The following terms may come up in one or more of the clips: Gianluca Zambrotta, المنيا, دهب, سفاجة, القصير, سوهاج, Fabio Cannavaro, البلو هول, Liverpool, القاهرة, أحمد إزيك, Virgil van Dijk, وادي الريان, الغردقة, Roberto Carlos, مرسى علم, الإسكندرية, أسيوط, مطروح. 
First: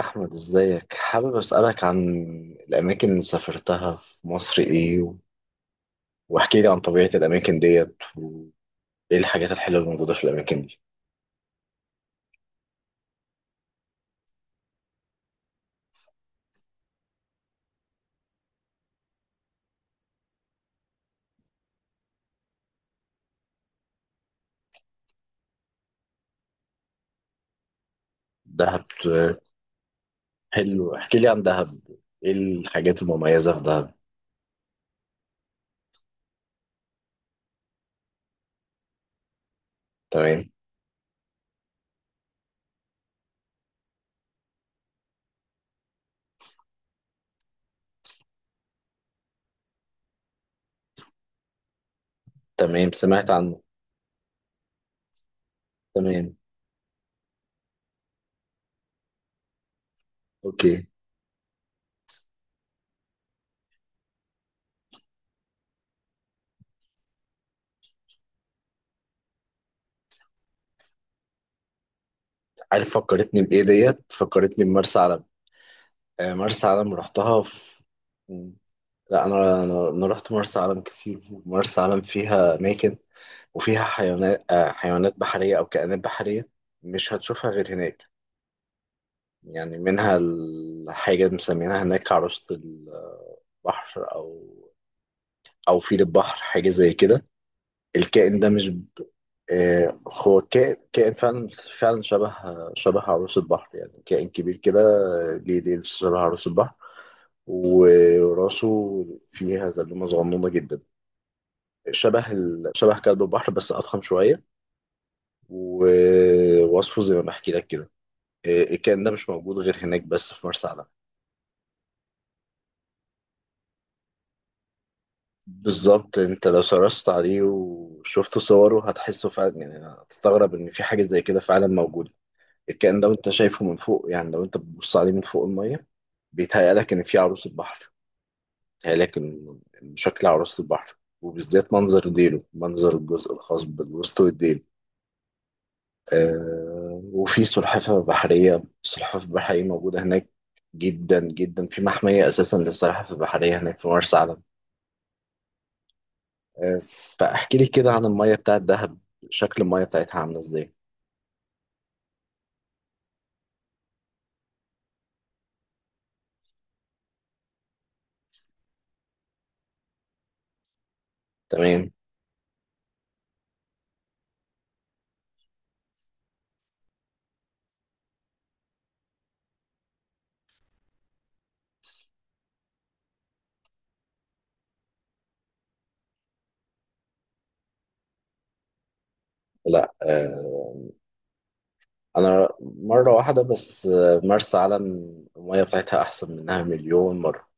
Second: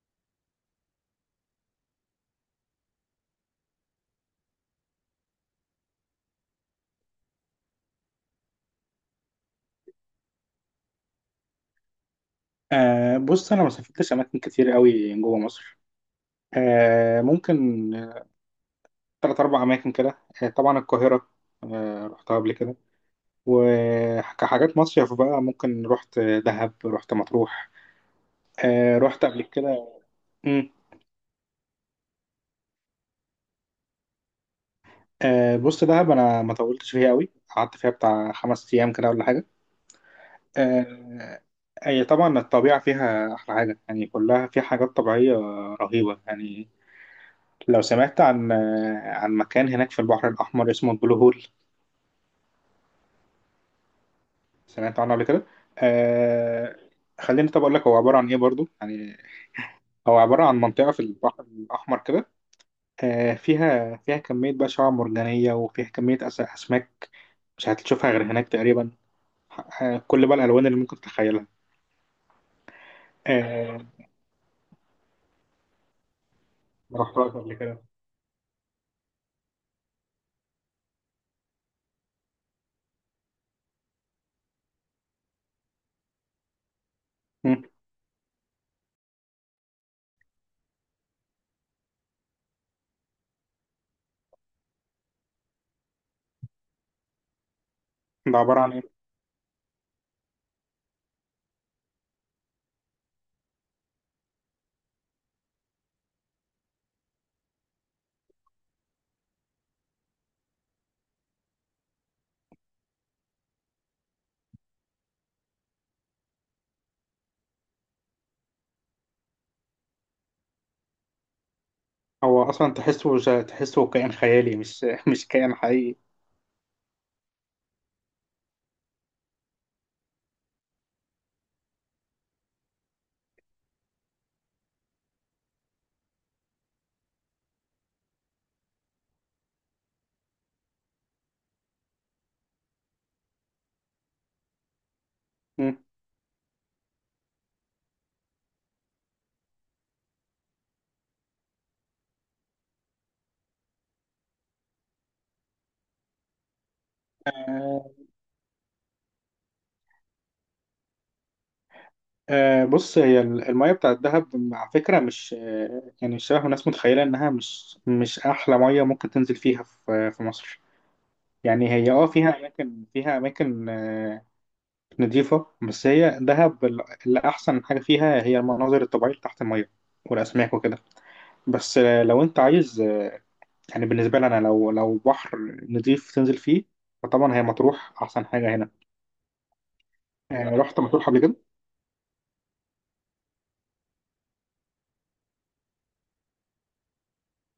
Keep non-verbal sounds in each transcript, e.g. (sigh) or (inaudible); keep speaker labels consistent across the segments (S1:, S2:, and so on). S1: أحمد، إزيك؟ حابب أسألك عن الأماكن اللي سافرتها في مصر إيه، واحكي لي عن طبيعة الأماكن ديت وإيه الحاجات الحلوة اللي موجودة في الأماكن دي.
S2: بص، انا ما سافرتش اماكن كتير قوي جوه مصر. ممكن آه، تلات اربع اماكن كده. طبعا القاهره، رحتها قبل كده. وكحاجات مصيف بقى ممكن رحت دهب، رحت مطروح.
S1: دهب،
S2: رحت
S1: آه.
S2: قبل كده. مم.
S1: حلو، احكي لي عن دهب، إيه الحاجات المميزة في دهب؟
S2: بص، دهب انا ما طولتش فيها قوي، قعدت فيها بتاع 5 ايام كده ولا حاجه.
S1: تمام.
S2: آه هي طبعا الطبيعه فيها احلى حاجه، يعني كلها في حاجات طبيعيه رهيبه يعني. لو سمعت عن مكان هناك في البحر الأحمر اسمه البلو هول،
S1: تمام، سمعت عنه.
S2: سمعت عنه قبل كده.
S1: تمام.
S2: آه خليني، طب اقول لك هو عباره عن ايه برضو يعني. هو عباره عن
S1: أوكي.
S2: منطقه في البحر الاحمر كده. فيها كميه بقى شعاب مرجانيه، وفيها كميه اسماك مش هتشوفها غير هناك تقريبا. كل بقى الالوان اللي ممكن تتخيلها.
S1: عارف فكرتني بإيه
S2: آه
S1: ديت؟ فكرتني بمرسى علم. آه، مرسى علم
S2: ما رحتهاش
S1: رحتها
S2: قبل
S1: في...
S2: كده.
S1: لا، أنا رحت مرسى علم كتير. مرسى علم فيها أماكن، وفيها حيوانات، حيوانات بحرية أو كائنات بحرية مش هتشوفها
S2: مم.
S1: غير هناك. يعني منها الحاجة اللي مسمينها هناك عروسة البحر، أو فيل البحر، حاجة زي كده.
S2: ده
S1: الكائن ده
S2: عباره
S1: مش...
S2: عن ايه؟
S1: آه، هو كائن فعلا، فعلا شبه عروس البحر، يعني كائن كبير كده، ليه ديل شبه عروس البحر، وراسه فيها زلومة صغنونة جدا، شبه كلب البحر بس أضخم شوية. ووصفه زي ما بحكي لك كده. الكائن ده مش موجود غير هناك بس في مرسى علم.
S2: هو اصلا تحسه كائن خيالي، مش (laughs) مش كائن حقيقي.
S1: بالظبط، انت لو سرشت عليه وشفت صوره هتحسه فعلا، يعني هتستغرب ان في حاجه زي كده فعلا موجوده. الكائن ده وانت شايفه من فوق، يعني لو انت بتبص عليه من فوق الميه، بيتهيألك ان في عروس البحر، بيتهيألك إن شكل عروس البحر، وبالذات منظر ديله، منظر الجزء الخاص بالوسط والديل.
S2: مم.
S1: وفي سلحفاه بحريه، السلحفاه البحريه موجوده هناك جدا جدا، في محميه اساسا للسلحفاه البحريه هناك في مرسى علم. فاحكي لي
S2: آه،
S1: كده عن المية بتاعت دهب، شكل المية بتاعتها عاملة ازاي؟
S2: آه، بص، هي المية بتاع الدهب على فكرة مش يعني شبه ما الناس متخيلة إنها مش أحلى مية ممكن تنزل فيها في مصر. يعني
S1: تمام.
S2: هي فيها أماكن نضيفة. بس هي دهب اللي أحسن حاجة فيها هي المناظر الطبيعية اللي تحت المية والأسماك وكده. بس لو أنت عايز يعني بالنسبة لي أنا لو بحر نضيف تنزل فيه، فطبعا هي مطروح أحسن حاجة هنا.
S1: لا آه،
S2: رحت مطروح قبل كده؟
S1: انا مرة واحدة بس. مرسى علم المية بتاعتها احسن منها مليون مرة،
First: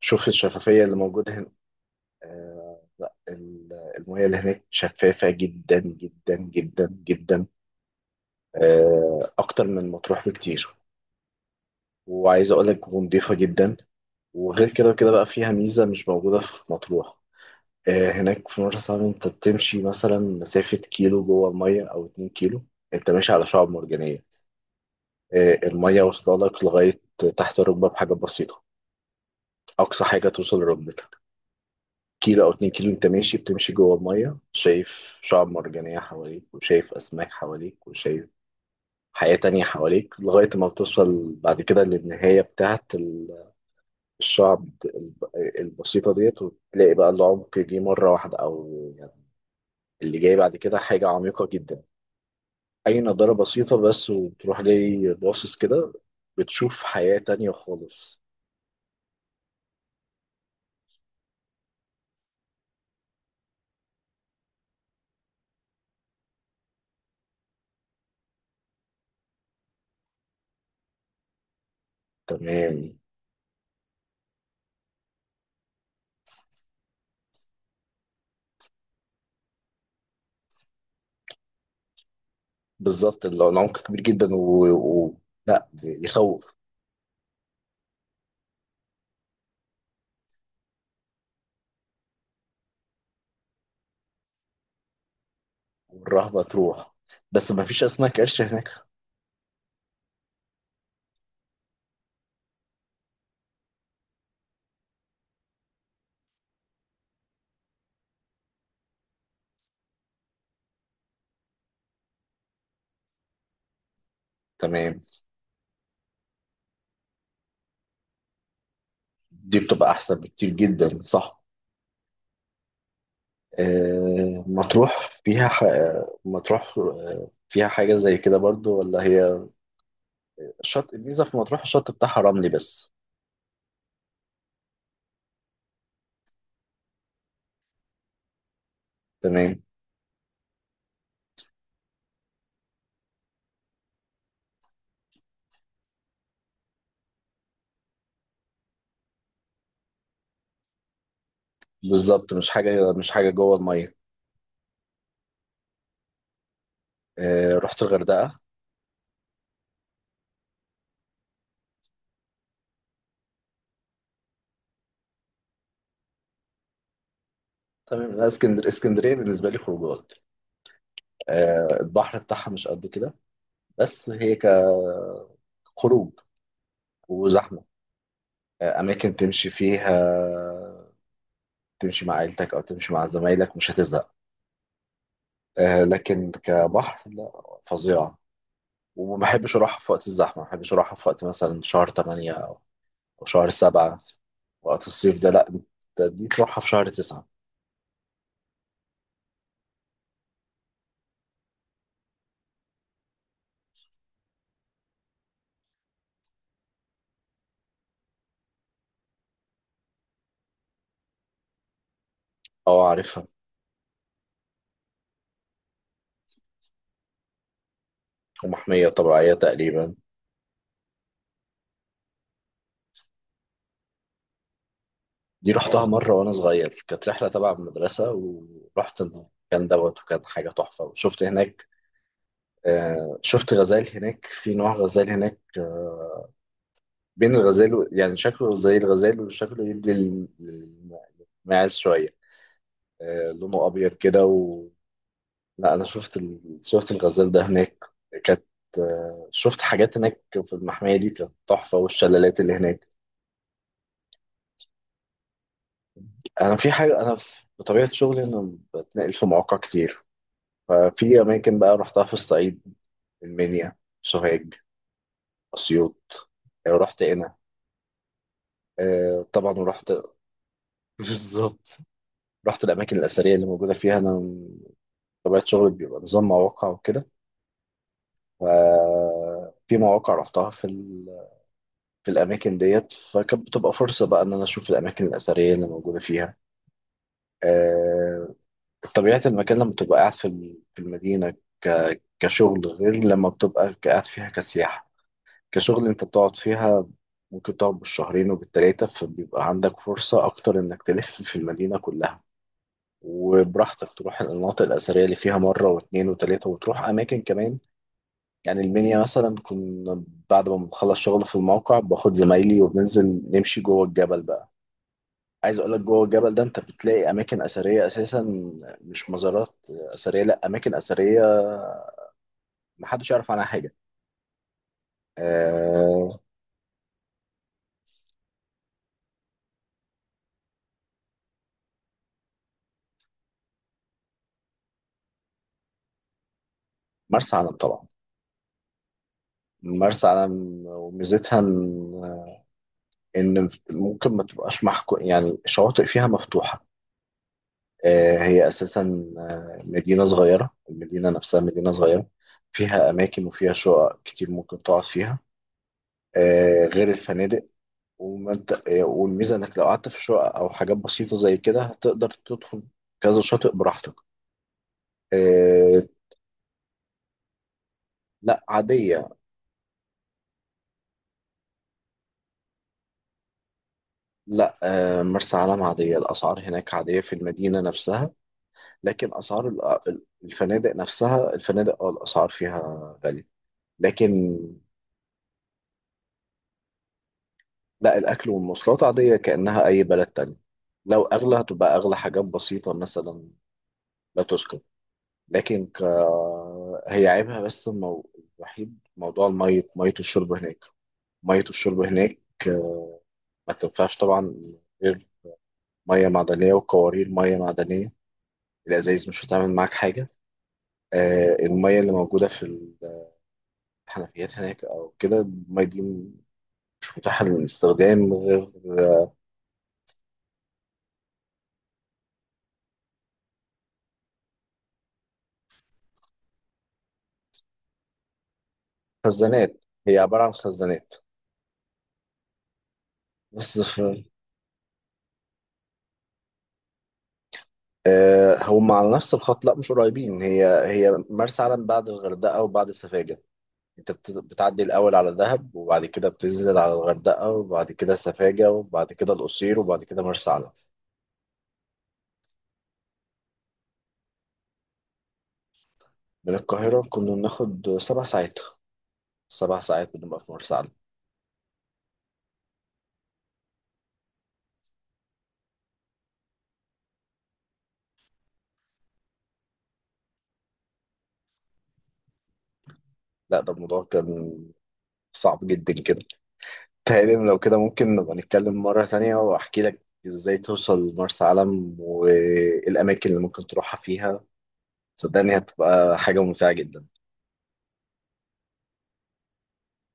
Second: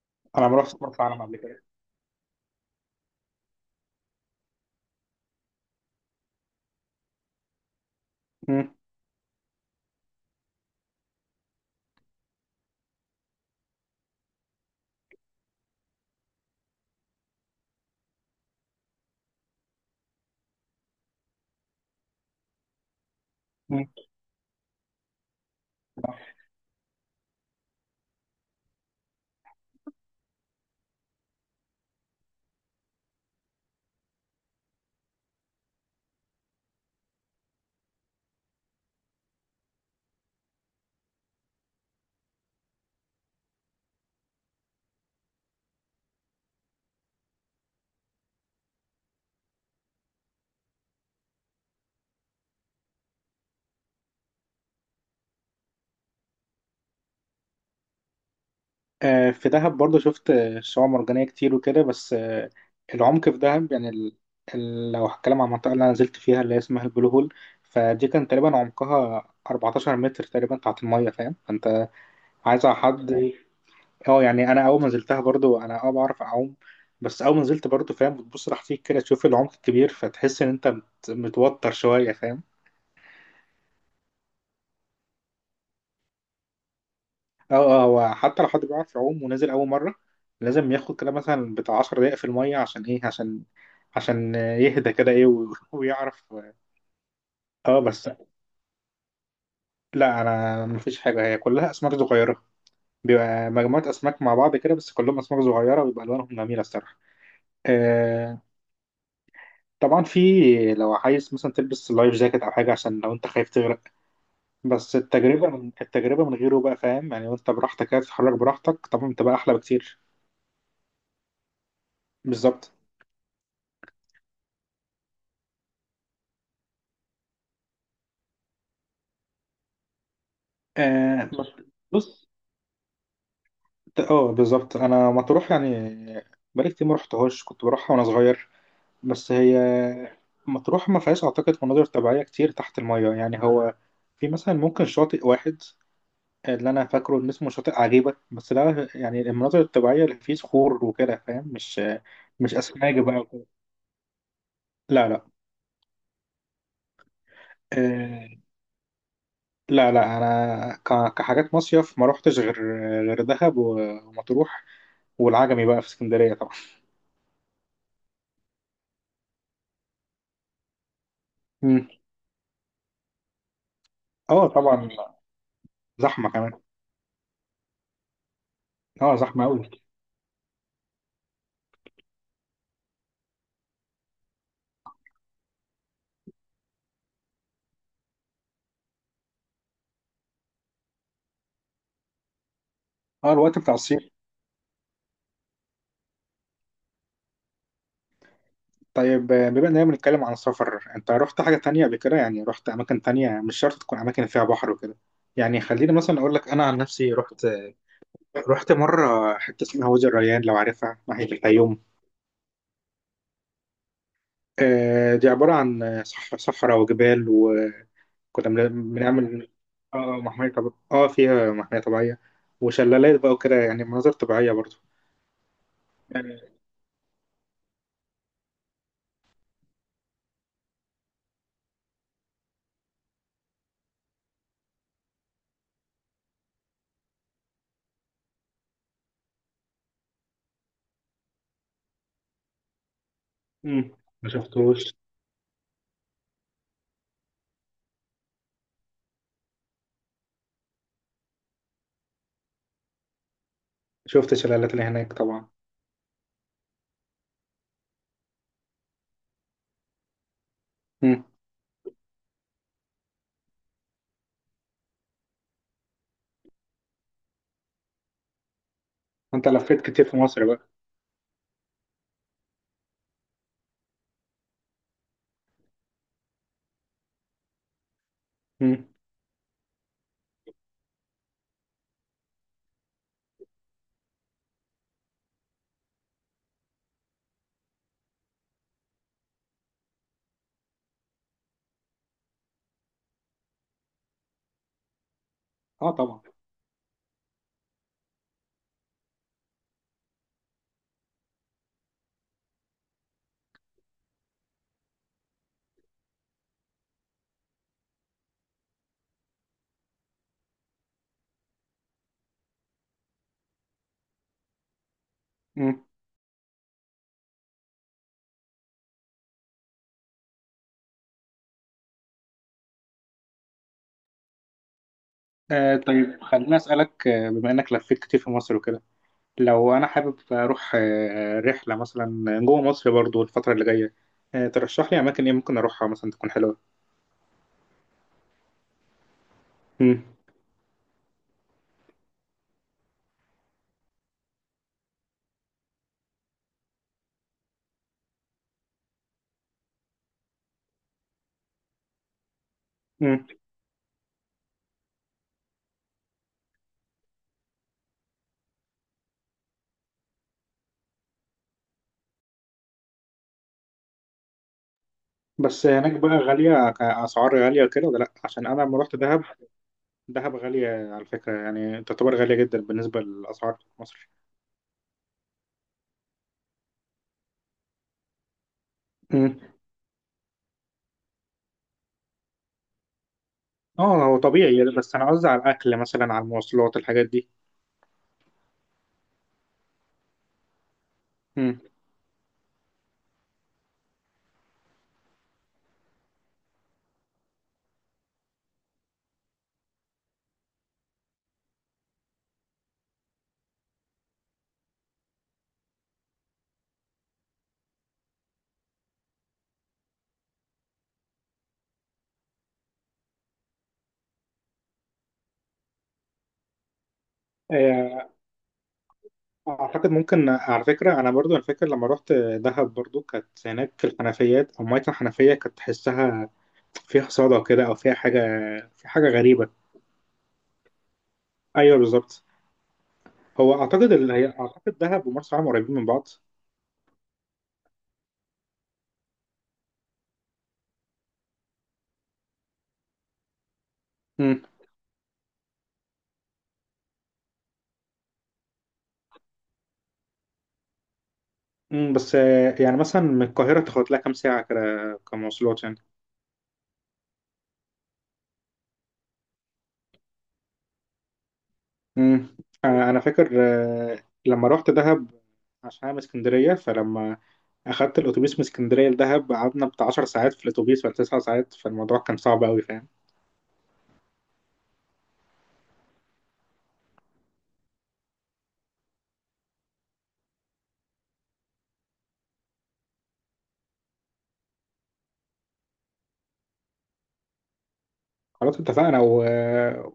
S1: شوف
S2: أنا ما رحتش
S1: الشفافية اللي
S2: مرسى علم
S1: موجودة
S2: قبل
S1: هنا.
S2: كده.
S1: آه، لا ال- المية اللي هناك شفافة جدا جدا جدا جدا.
S2: مم.
S1: اكتر من مطروح بكتير، وعايز اقول لك نضيفة جدا. وغير كده وكده بقى فيها ميزة مش موجودة في مطروح. هناك في مرسى علم انت بتمشي مثلا مسافة كيلو جوه المية او اتنين كيلو، انت ماشي على شعاب مرجانية. المية واصلة لك لغاية تحت الركبة بحاجة بسيطة، اقصى حاجة توصل لركبتك. كيلو او اتنين كيلو انت ماشي، بتمشي جوه المية شايف شعاب مرجانية حواليك، وشايف اسماك حواليك، وشايف حياة تانية حواليك، لغاية ما بتوصل بعد كده للنهاية بتاعت الشعب البسيطة ديت، وتلاقي بقى العمق جه مرة واحدة، أو يعني اللي جاي بعد كده حاجة عميقة جدا. اي نضاره بسيطه بس وتروح جاي باصص كده، بتشوف حياه تانية خالص.
S2: في دهب برضه شفت شعاب مرجانية كتير وكده، بس العمق في دهب يعني لو هتكلم عن المنطقة اللي أنا نزلت فيها اللي هي اسمها البلو هول، فدي كان تقريبا عمقها 14 متر تقريبا تحت المية، فاهم؟ فأنت عايز على
S1: تمام.
S2: حد. اه يعني أنا أول ما نزلتها برضه أنا بعرف أعوم، بس أول ما نزلت برضه، فاهم، بتبص تحتيك كده تشوف العمق الكبير، فتحس إن أنت متوتر شوية، فاهم؟
S1: بالظبط، العمق كبير جدا و... لا، يخوف.
S2: اه، اه، هو حتى لو حد بيعرف يعوم ونازل اول مره، لازم ياخد كده مثلا بتاع 10 دقائق في الميه. عشان ايه؟ عشان يهدى كده، ايه (laughs) ويعرف.
S1: والرهبه تروح. بس ما
S2: اه
S1: فيش
S2: بس
S1: اسماك قرش هناك؟
S2: لا انا مفيش حاجه، هي كلها اسماك صغيره. بيبقى مجموعه اسماك مع بعض كده، بس كلهم اسماك صغيره، ويبقى الوانهم جميله الصراحه. آه طبعا في، لو عايز مثلا تلبس لايف جاكيت او حاجه عشان لو انت خايف تغرق. بس
S1: تمام.
S2: التجربه من غيره بقى، فاهم يعني، وانت براحتك كده تتحرك براحتك طبعا بتبقى احلى
S1: دي بتبقى
S2: بكتير.
S1: احسن بكتير جدا، صح.
S2: بالظبط.
S1: آه... مطروح فيها ح... مطروح فيها حاجه زي كده برضو ولا هي الشط؟ الميزه
S2: آه
S1: في مطروح الشط بتاعها
S2: بص،
S1: رملي بس.
S2: اه، بالظبط. انا مطروح يعني بقالي كتير ما رحتهاش، كنت بروحها وانا صغير، بس هي
S1: تمام.
S2: مطروح ما فيهاش اعتقد مناظر طبيعيه كتير تحت الميه، يعني هو في مثلا ممكن شاطئ واحد اللي انا فاكره ان اسمه شاطئ عجيبه، بس ده يعني المناظر الطبيعيه اللي فيه صخور وكده، فاهم؟ مش
S1: بالظبط، مش
S2: مش
S1: حاجه،
S2: اسماك
S1: مش
S2: بقى
S1: حاجه
S2: وكده.
S1: جوه الميه.
S2: لا، لا،
S1: رحت
S2: آه،
S1: الغردقه؟
S2: لا، لا، انا كحاجات مصيف ما روحتش غير غير دهب ومطروح، والعجمي بقى في اسكندريه طبعا.
S1: تمام. لا، اسكندر اسكندريه بالنسبه لي خروجات.
S2: مم.
S1: البحر بتاعها مش قد كده. بس هي
S2: اه، طبعا،
S1: كخروج.
S2: زحمه كمان.
S1: وزحمه. اماكن
S2: اه، زحمة
S1: تمشي
S2: أوي.
S1: فيها، تمشي مع عيلتك او تمشي مع زمايلك، مش هتزهق. لكن كبحر لا، فظيعه. وما بحبش اروحها في وقت الزحمه، ما بحبش اروحها في وقت مثلا شهر 8 او أو
S2: اه،
S1: شهر
S2: الوقت بتاع
S1: 7.
S2: الصيف.
S1: وقت الصيف ده لا، أنت دي تروحها في شهر 9.
S2: طيب، بما إننا بنتكلم عن السفر، أنت رحت حاجة تانية قبل كده؟ يعني رحت أماكن تانية مش شرط تكون أماكن فيها بحر وكده. يعني خليني مثلا أقول لك أنا عن نفسي، رحت مرة حتة اسمها وادي الريان، لو عارفها ناحية الفيوم.
S1: اه عارفها.
S2: دي عبارة عن صحراء وجبال، وكنا
S1: ومحميه طبيعيه
S2: بنعمل،
S1: تقريبا.
S2: اه، محمية طبيعية، اه، فيها محمية طبيعية وشلالات بقى وكده، يعني مناظر طبيعية برضو
S1: دي رحتها مرة وأنا
S2: يعني.
S1: صغير، كانت رحلة تبع المدرسة، ورحت المكان دوت وكان حاجة تحفة. وشفت هناك شفت غزال هناك، في نوع غزال هناك، بين الغزال يعني شكله زي الغزال، وشكله يدي للماعز شوية. لونه
S2: مم.
S1: أبيض كده.
S2: ما
S1: و...
S2: شفتوش.
S1: لا، أنا شفت... ال... شفت الغزال ده هناك. كانت... شفت حاجات هناك في المحمية دي كانت تحفة، والشلالات اللي هناك.
S2: شفت الشلالات اللي هناك طبعا.
S1: أنا في حاجة أنا في- بطبيعة شغلي أنا بتنقل في مواقع كتير، ففي
S2: مم.
S1: أماكن بقى رحتها في الصعيد: المنيا، سوهاج، أسيوط. رحت هنا،
S2: انت
S1: طبعا
S2: لفيت
S1: رحت.
S2: كتير في مصر بقى.
S1: (laughs) بالظبط. رحت الأماكن الأثرية اللي موجودة فيها. أنا طبيعة شغلي بيبقى نظام مواقع وكده،
S2: مم.
S1: ففي مواقع رحتها في الأماكن ديت، فكانت بتبقى فرصة بقى إن أنا أشوف الأماكن الأثرية اللي موجودة فيها. آه، طبيعة المكان لما بتبقى قاعد في المدينة كشغل، غير لما بتبقى قاعد فيها كسياحة. كشغل
S2: اه،
S1: انت
S2: طبعا.
S1: بتقعد فيها ممكن تقعد بالشهرين وبالتلاتة، فبيبقى عندك فرصة أكتر إنك تلف في المدينة كلها، وبراحتك تروح المناطق الأثرية اللي فيها مرة واتنين وتلاتة، وتروح أماكن كمان. يعني المنيا مثلا، كنا بعد ما بنخلص شغل في الموقع باخد زمايلي وبننزل نمشي جوه الجبل بقى. عايز أقولك
S2: مم.
S1: جوه الجبل ده أنت بتلاقي أماكن أثرية أساسا، مش مزارات أثرية لأ، أماكن أثرية محدش يعرف عنها حاجة. آه،
S2: طيب خليني اسالك، بما انك لفيت كتير في مصر وكده، لو انا حابب اروح رحله مثلا جوه مصر برضو الفتره اللي جايه، ترشح لي اماكن ايه ممكن اروحها مثلا تكون حلوه؟
S1: مرسى علم طبعا.
S2: مم.
S1: مرسى علم وميزتها ان ممكن ما تبقاش محكو، يعني الشواطئ فيها مفتوحة. آه، هي أساسا آه، مدينة صغيرة، المدينة نفسها مدينة صغيرة، فيها أماكن
S2: مم.
S1: وفيها شقق كتير ممكن تقعد فيها غير الفنادق. وما انت- آه، والميزة إنك لو قعدت في شقق أو حاجات بسيطة زي كده، هتقدر تدخل كذا شاطئ براحتك.
S2: بس
S1: آه،
S2: هناك بقى غاليه، كاسعار غاليه وكده ولا لا؟
S1: لا
S2: عشان انا لما رحت
S1: عادية.
S2: دهب، دهب غاليه على فكره، يعني تعتبر غاليه جدا بالنسبه للاسعار في مصر.
S1: لا، مرسى علم عادية، الأسعار هناك عادية في المدينة نفسها، لكن
S2: مم.
S1: اسعار الفنادق نفسها، الفنادق اه الاسعار فيها غاليه.
S2: اه، هو
S1: لكن...
S2: طبيعي، بس انا قصدي على الاكل مثلا، على المواصلات الحاجات دي.
S1: لا الاكل والمواصلات عاديه كانها اي بلد تاني، لو اغلى
S2: مم.
S1: هتبقى اغلى حاجات بسيطه مثلا، لا تذكر. لكن ك... هي عيبها الوحيد موضوع المية، مية الشرب هناك. مية الشرب هناك ما تنفعش طبعا غير مية معدنية، وقوارير مية معدنية. الأزايز مش هتعمل معاك حاجة. آه المية اللي موجودة في الحنفيات هناك أو كده، المية دي مش متاحة للاستخدام غير...
S2: اعتقد ممكن على فكره، انا برضو، أنا فاكر لما رحت دهب برضو كانت هناك الحنفيات او ميه الحنفيه، كانت تحسها فيها صدى كده او فيها حاجه، في حاجه
S1: خزانات،
S2: غريبه.
S1: هي عبارة عن خزانات.
S2: ايوه، بالظبط. هو
S1: بس ف...
S2: اعتقد اللي هي اعتقد دهب ومرسى علم قريبين من بعض.
S1: آه، هم على نفس الخط. لا مش قريبين، هي هي مرسى علم بعد الغردقة وبعد سفاجة. انت
S2: امم
S1: بتعدي الأول على دهب، وبعد كده بتنزل على الغردقة، وبعد كده سفاجة، وبعد كده القصير، وبعد كده مرسى علم.
S2: بس يعني مثلا من القاهره تاخد لها كام ساعه كده، كمواصلات يعني.
S1: من القاهرة كنا بناخد سبع ساعات، سبع ساعات كنا بنبقى في مرسى علم.
S2: امم انا فاكر، لما رحت دهب عشان انا من اسكندريه، فلما اخدت الاتوبيس من اسكندريه لدهب قعدنا بتاع 10 ساعات في الاتوبيس ولا 9 ساعات، فالموضوع كان صعب قوي، فاهم.
S1: لا ده الموضوع كان صعب جدا كده. تهيألي لو كده ممكن نبقى نتكلم مرة تانية، وأحكي لك إزاي توصل مرسى علم والأماكن اللي ممكن تروحها فيها، صدقني هتبقى حاجة ممتعة جدا.
S2: خلاص، اتفقنا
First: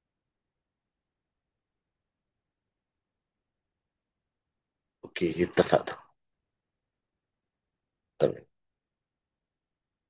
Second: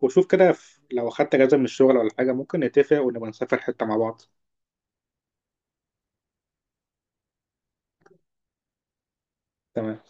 S2: وشوف كده، لو اخدت اجازه من الشغل ولا حاجه ممكن نتفق ونبقى نسافر حته مع بعض.
S1: أوكي اتفقنا. تمام.
S2: تمام.